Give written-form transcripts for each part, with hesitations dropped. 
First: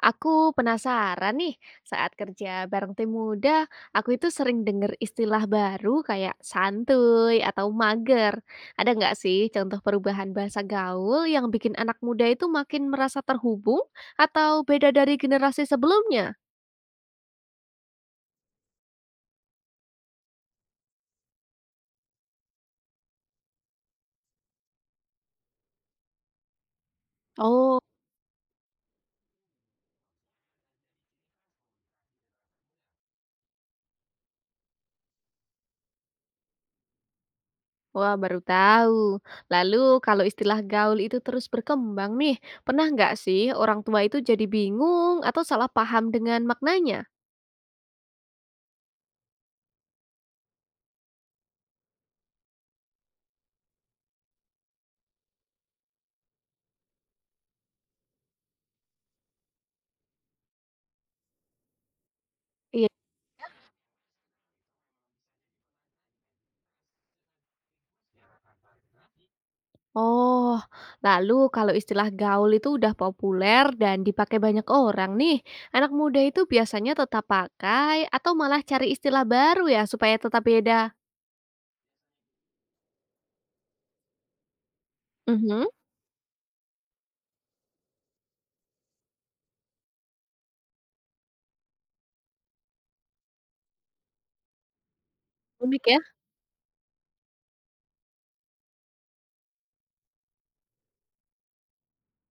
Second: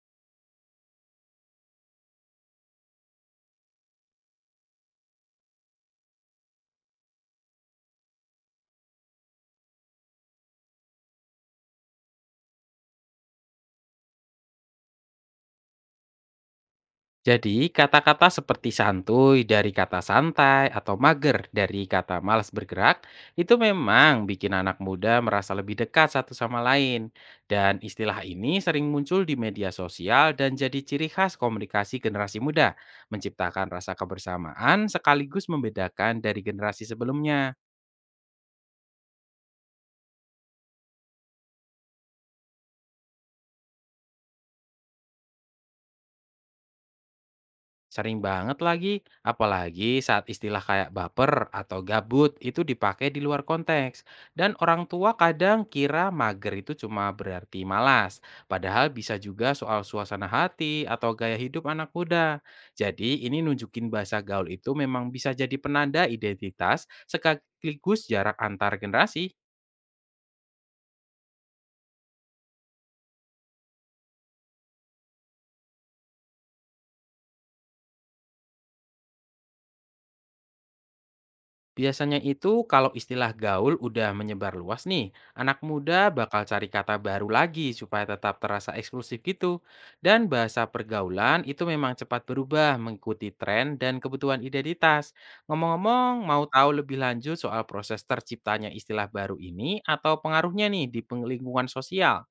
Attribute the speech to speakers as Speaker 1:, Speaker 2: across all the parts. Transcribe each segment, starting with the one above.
Speaker 1: Aku penasaran nih, saat kerja bareng tim muda, aku itu sering denger istilah baru kayak santuy atau mager. Ada nggak sih contoh perubahan bahasa gaul yang bikin anak muda itu makin merasa terhubung atau beda dari generasi sebelumnya?
Speaker 2: Jadi, kata-kata seperti santuy dari kata santai atau mager dari kata malas bergerak itu memang bikin anak muda merasa lebih dekat satu sama lain. Dan
Speaker 1: Oh,
Speaker 2: istilah ini sering muncul di media sosial dan jadi ciri khas komunikasi generasi muda, menciptakan rasa kebersamaan sekaligus membedakan dari generasi sebelumnya.
Speaker 1: wah baru tahu. Lalu kalau istilah gaul itu terus berkembang nih, pernah nggak sih orang tua itu jadi bingung atau salah paham dengan maknanya?
Speaker 2: Sering banget lagi, apalagi saat istilah kayak baper atau gabut itu dipakai di luar konteks. Dan orang tua kadang kira mager itu cuma berarti malas, padahal bisa juga soal suasana hati atau gaya hidup anak muda. Jadi ini nunjukin bahasa gaul itu memang bisa jadi penanda identitas sekaligus jarak antar generasi.
Speaker 1: Oh, lalu kalau istilah gaul itu udah populer dan dipakai banyak orang nih, anak muda itu biasanya tetap pakai atau malah cari istilah baru ya supaya tetap beda?
Speaker 2: Biasanya itu kalau istilah gaul udah menyebar luas nih, anak
Speaker 1: Mhm.
Speaker 2: muda bakal cari kata baru lagi supaya tetap terasa eksklusif gitu. Dan bahasa pergaulan itu memang cepat berubah mengikuti tren dan kebutuhan identitas.
Speaker 1: Unik ya.
Speaker 2: Ngomong-ngomong, mau tahu lebih lanjut soal proses terciptanya istilah baru ini atau pengaruhnya nih di lingkungan sosial?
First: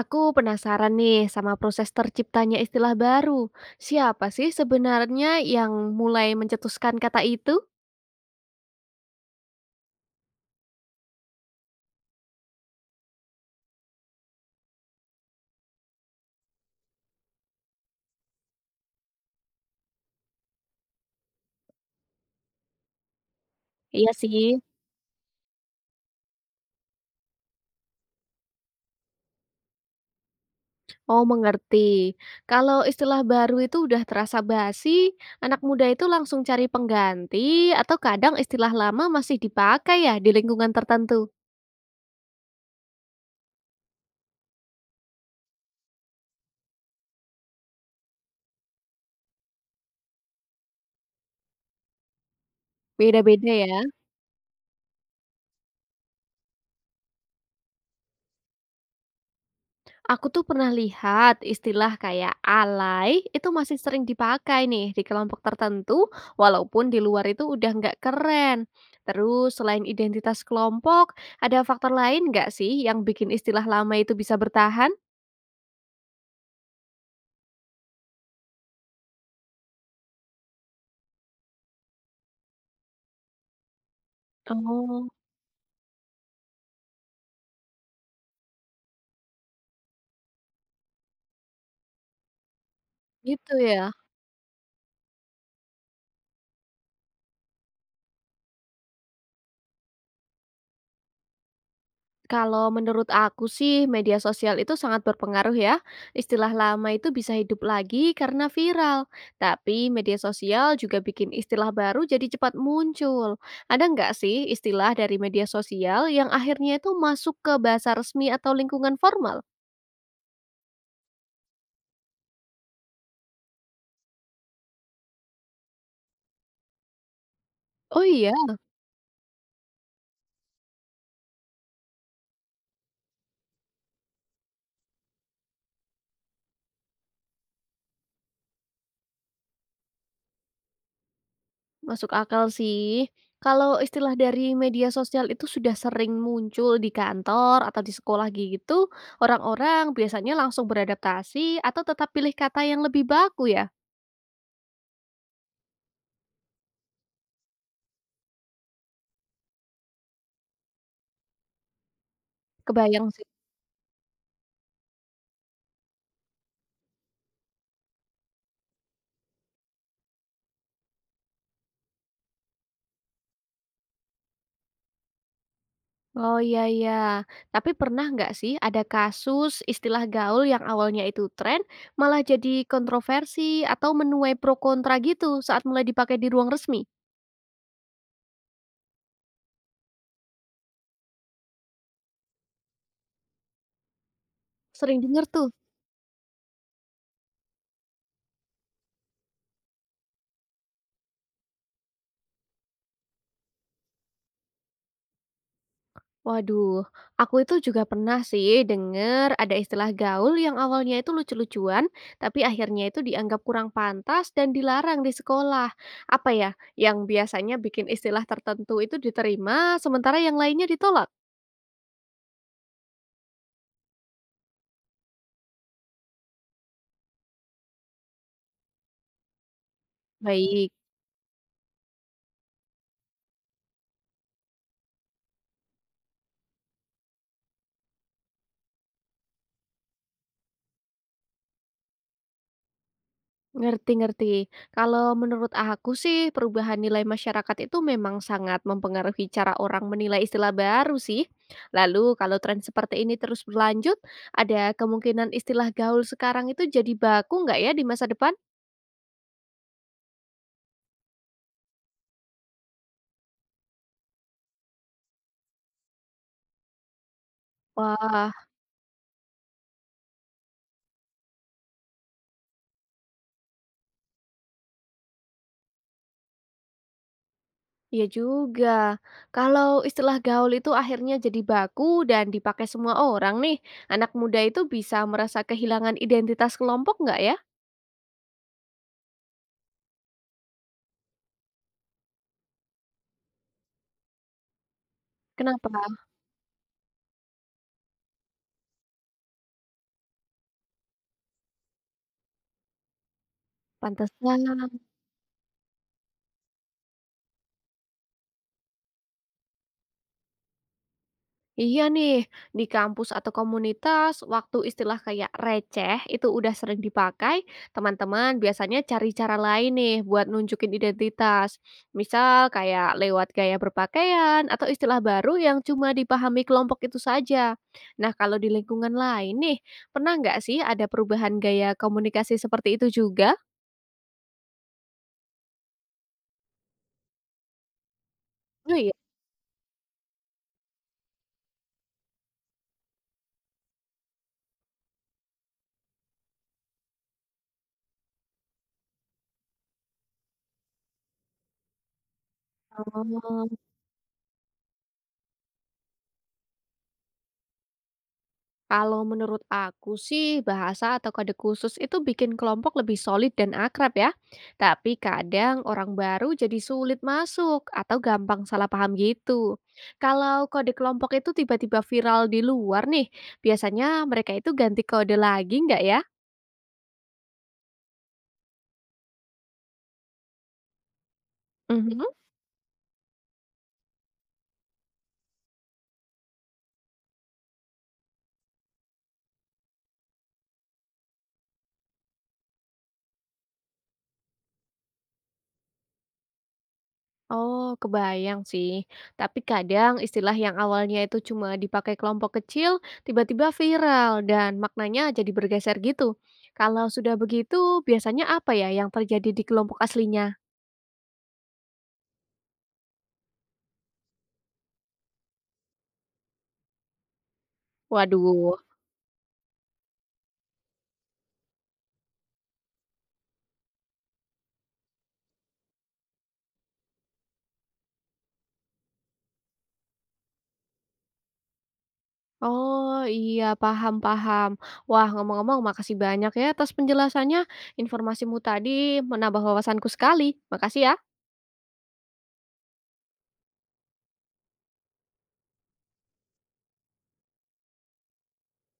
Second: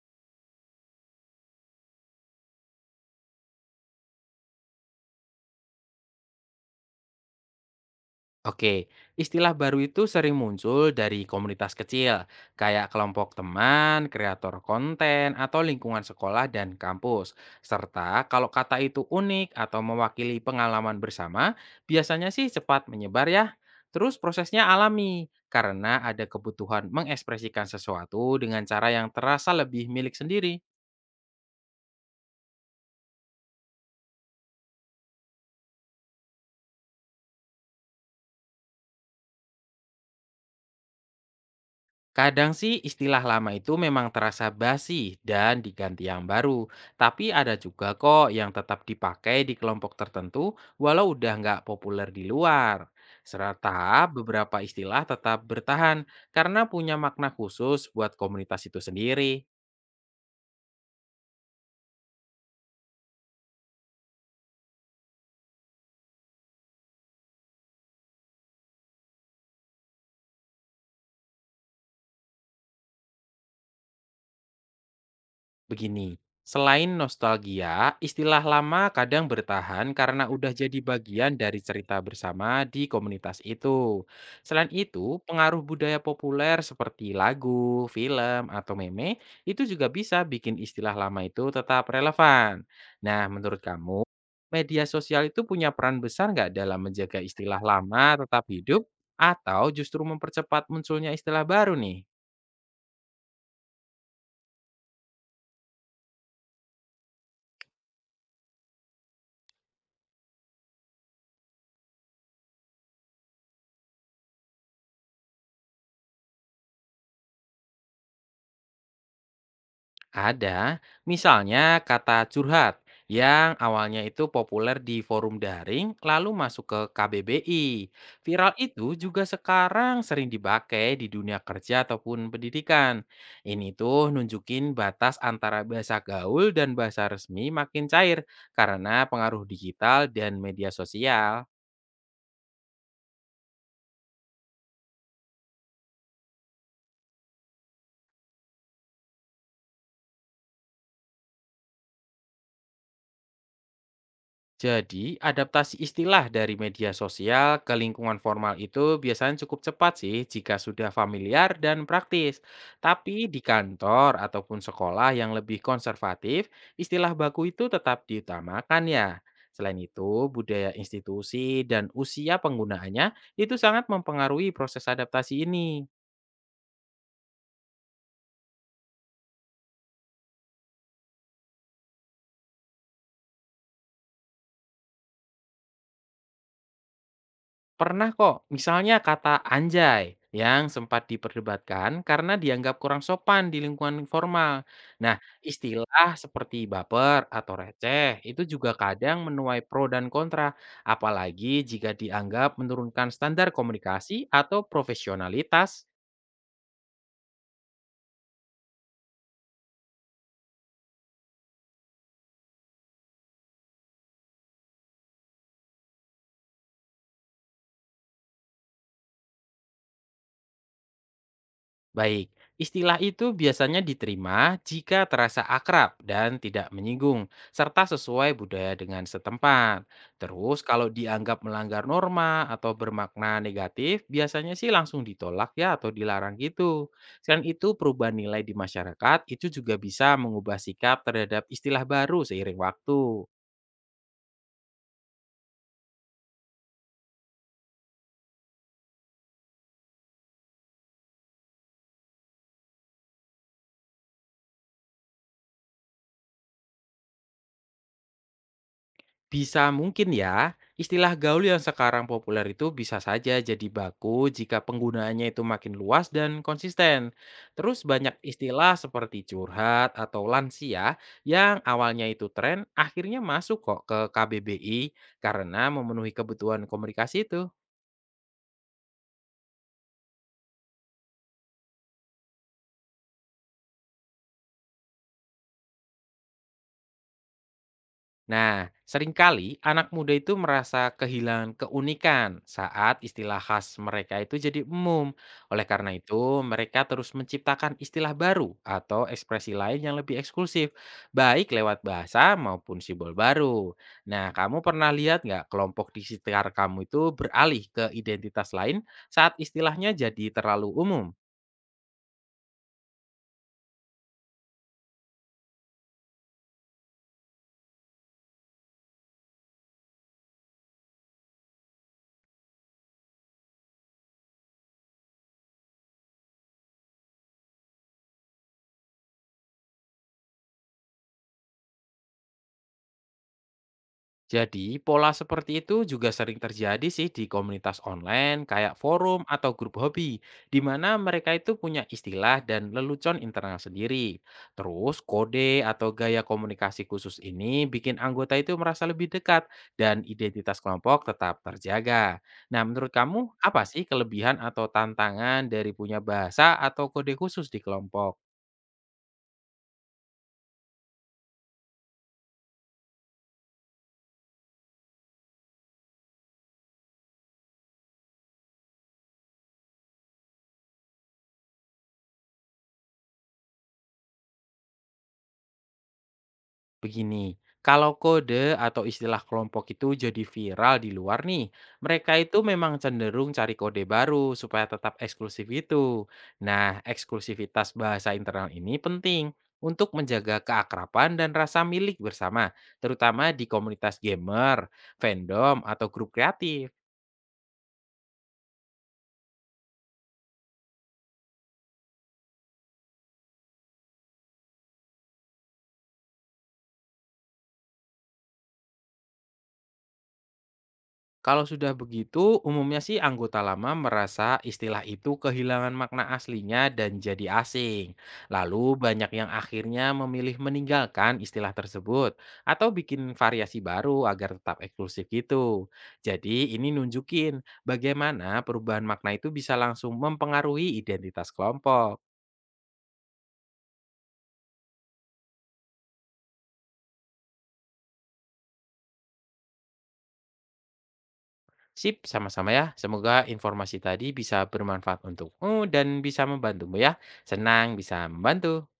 Speaker 1: Aku penasaran nih sama proses terciptanya istilah baru. Siapa sih sebenarnya yang mulai mencetuskan kata itu?
Speaker 2: Oke, istilah baru itu sering muncul dari komunitas kecil, kayak kelompok teman, kreator konten, atau lingkungan sekolah dan kampus. Serta kalau kata itu unik atau mewakili pengalaman bersama, biasanya sih cepat menyebar ya.
Speaker 1: Iya
Speaker 2: Terus
Speaker 1: sih.
Speaker 2: prosesnya alami, karena ada kebutuhan mengekspresikan sesuatu dengan cara yang terasa lebih milik sendiri.
Speaker 1: Oh, mengerti. Kalau istilah baru itu udah terasa basi, anak muda itu langsung cari pengganti atau kadang istilah lama masih dipakai ya di lingkungan tertentu.
Speaker 2: Kadang sih istilah lama itu memang terasa basi dan diganti yang baru, tapi ada juga kok yang tetap dipakai di kelompok tertentu walau udah nggak populer di luar.
Speaker 1: Beda-beda ya.
Speaker 2: Serta beberapa istilah tetap bertahan karena punya makna khusus buat komunitas itu sendiri.
Speaker 1: Aku tuh pernah lihat istilah kayak alay itu masih sering dipakai nih di kelompok tertentu walaupun di luar itu udah nggak keren. Terus selain identitas kelompok, ada faktor lain nggak sih yang bikin istilah lama itu bisa bertahan?
Speaker 2: Begini, selain nostalgia, istilah lama kadang bertahan karena udah jadi bagian dari cerita bersama di komunitas itu. Selain
Speaker 1: Oh,
Speaker 2: itu, pengaruh budaya populer seperti lagu, film, atau meme itu juga bisa bikin istilah lama itu tetap relevan. Nah,
Speaker 1: gitu
Speaker 2: menurut
Speaker 1: ya.
Speaker 2: kamu, media sosial itu punya peran besar nggak dalam menjaga istilah lama tetap hidup atau justru mempercepat munculnya istilah baru nih?
Speaker 1: Kalau menurut aku sih media sosial itu sangat berpengaruh ya. Istilah lama itu bisa hidup lagi karena viral. Tapi media sosial juga bikin istilah baru jadi cepat muncul. Ada nggak sih istilah dari media sosial yang akhirnya itu masuk ke bahasa resmi atau lingkungan formal?
Speaker 2: Ada, misalnya kata curhat yang awalnya itu populer di forum daring lalu masuk ke KBBI.
Speaker 1: Oh iya.
Speaker 2: Viral itu juga sekarang sering dipakai di dunia kerja ataupun pendidikan. Ini tuh nunjukin batas antara bahasa gaul dan bahasa resmi makin cair karena pengaruh digital dan media sosial.
Speaker 1: Masuk akal sih. Kalau istilah dari media sosial itu sudah sering muncul di kantor atau di sekolah gitu, orang-orang biasanya langsung beradaptasi atau tetap pilih kata yang lebih baku ya.
Speaker 2: Jadi, adaptasi istilah dari media sosial ke lingkungan formal itu biasanya cukup cepat sih jika sudah familiar dan praktis.
Speaker 1: Kebayang sih.
Speaker 2: Tapi di kantor ataupun sekolah yang lebih konservatif, istilah baku itu tetap diutamakan ya. Selain itu, budaya institusi dan usia penggunaannya itu sangat mempengaruhi proses adaptasi ini.
Speaker 1: Oh, iya iya. Tapi pernah nggak sih ada kasus istilah gaul yang awalnya itu tren, malah jadi kontroversi atau menuai pro kontra gitu saat mulai dipakai di ruang resmi?
Speaker 2: Pernah kok, misalnya kata anjay yang sempat diperdebatkan karena dianggap kurang sopan di lingkungan formal.
Speaker 1: Sering
Speaker 2: Nah,
Speaker 1: denger tuh.
Speaker 2: istilah seperti baper atau receh itu juga kadang menuai pro dan kontra, apalagi jika dianggap menurunkan standar komunikasi atau profesionalitas.
Speaker 1: Waduh, aku itu juga pernah sih denger ada istilah gaul yang awalnya itu lucu-lucuan, tapi akhirnya itu dianggap kurang pantas dan dilarang di sekolah. Apa ya, yang biasanya bikin istilah tertentu itu diterima, sementara yang lainnya ditolak?
Speaker 2: Baik, istilah itu biasanya diterima jika terasa akrab dan tidak menyinggung, serta sesuai budaya dengan setempat. Terus,
Speaker 1: Baik.
Speaker 2: kalau dianggap melanggar norma atau bermakna negatif, biasanya sih langsung ditolak ya atau dilarang gitu. Selain itu, perubahan nilai di masyarakat itu juga bisa mengubah sikap terhadap istilah baru seiring waktu.
Speaker 1: Ngerti ngerti. Kalau menurut aku sih perubahan nilai masyarakat itu memang sangat mempengaruhi cara orang menilai istilah baru sih. Lalu kalau tren seperti ini terus berlanjut, ada kemungkinan istilah gaul sekarang itu jadi baku nggak ya di masa depan?
Speaker 2: Bisa mungkin ya, istilah gaul yang sekarang populer itu bisa saja jadi baku jika penggunaannya itu makin luas dan konsisten. Terus banyak
Speaker 1: Wah,
Speaker 2: istilah seperti curhat atau lansia yang awalnya itu tren akhirnya masuk kok ke KBBI karena memenuhi kebutuhan komunikasi itu.
Speaker 1: iya juga. Kalau istilah gaul itu akhirnya jadi baku dan dipakai semua orang nih, anak muda itu bisa merasa kehilangan identitas kelompok nggak ya?
Speaker 2: Nah, seringkali anak muda itu merasa kehilangan keunikan saat istilah khas mereka itu jadi umum. Oleh
Speaker 1: Kenapa?
Speaker 2: karena itu, mereka terus menciptakan istilah baru atau ekspresi lain yang lebih eksklusif, baik lewat bahasa maupun simbol baru. Nah,
Speaker 1: Pantesan.
Speaker 2: kamu pernah lihat nggak kelompok di sekitar kamu itu beralih ke identitas lain saat istilahnya jadi terlalu umum?
Speaker 1: Iya nih, di kampus atau komunitas, waktu istilah kayak receh itu udah sering dipakai, teman-teman biasanya cari cara lain nih buat nunjukin identitas. Misal kayak lewat gaya berpakaian atau istilah baru yang cuma dipahami kelompok itu saja. Nah, kalau di lingkungan lain nih, pernah nggak sih ada perubahan gaya komunikasi seperti itu juga?
Speaker 2: Jadi, pola seperti itu juga sering terjadi sih di komunitas online
Speaker 1: Oh
Speaker 2: kayak
Speaker 1: iya.
Speaker 2: forum atau grup hobi, di mana mereka itu punya istilah dan lelucon internal sendiri. Terus, kode atau gaya komunikasi khusus ini bikin anggota itu merasa lebih dekat dan identitas kelompok tetap terjaga. Nah, menurut kamu,
Speaker 1: Oh.
Speaker 2: apa sih kelebihan atau tantangan dari punya bahasa atau kode khusus di kelompok?
Speaker 1: Kalau menurut aku sih bahasa atau kode khusus itu bikin kelompok lebih solid dan akrab ya. Tapi kadang orang baru jadi sulit masuk atau gampang salah paham gitu. Kalau kode kelompok itu tiba-tiba viral di luar nih, biasanya mereka itu ganti kode lagi nggak
Speaker 2: Begini, kalau kode atau istilah kelompok itu jadi viral di luar nih,
Speaker 1: ya?
Speaker 2: mereka itu memang cenderung cari kode baru supaya tetap eksklusif itu. Nah, eksklusivitas bahasa internal ini penting untuk menjaga keakraban dan rasa milik bersama, terutama di komunitas gamer, fandom, atau grup kreatif.
Speaker 1: Oh, kebayang sih. Tapi kadang istilah yang awalnya itu cuma dipakai kelompok kecil, tiba-tiba viral dan maknanya jadi bergeser gitu. Kalau sudah begitu, biasanya apa ya yang terjadi di kelompok aslinya?
Speaker 2: Kalau sudah begitu, umumnya sih anggota lama merasa istilah itu kehilangan makna aslinya dan jadi asing.
Speaker 1: Waduh.
Speaker 2: Lalu banyak yang akhirnya memilih meninggalkan istilah tersebut atau bikin variasi baru agar tetap eksklusif gitu. Jadi ini nunjukin bagaimana perubahan makna itu bisa langsung mempengaruhi identitas kelompok.
Speaker 1: Oh iya, paham-paham. Wah, ngomong-ngomong, makasih banyak ya atas penjelasannya. Informasimu tadi menambah wawasanku sekali. Makasih ya.
Speaker 2: Sip, sama-sama ya. Semoga informasi tadi bisa bermanfaat untukmu dan bisa membantumu ya. Senang bisa membantu.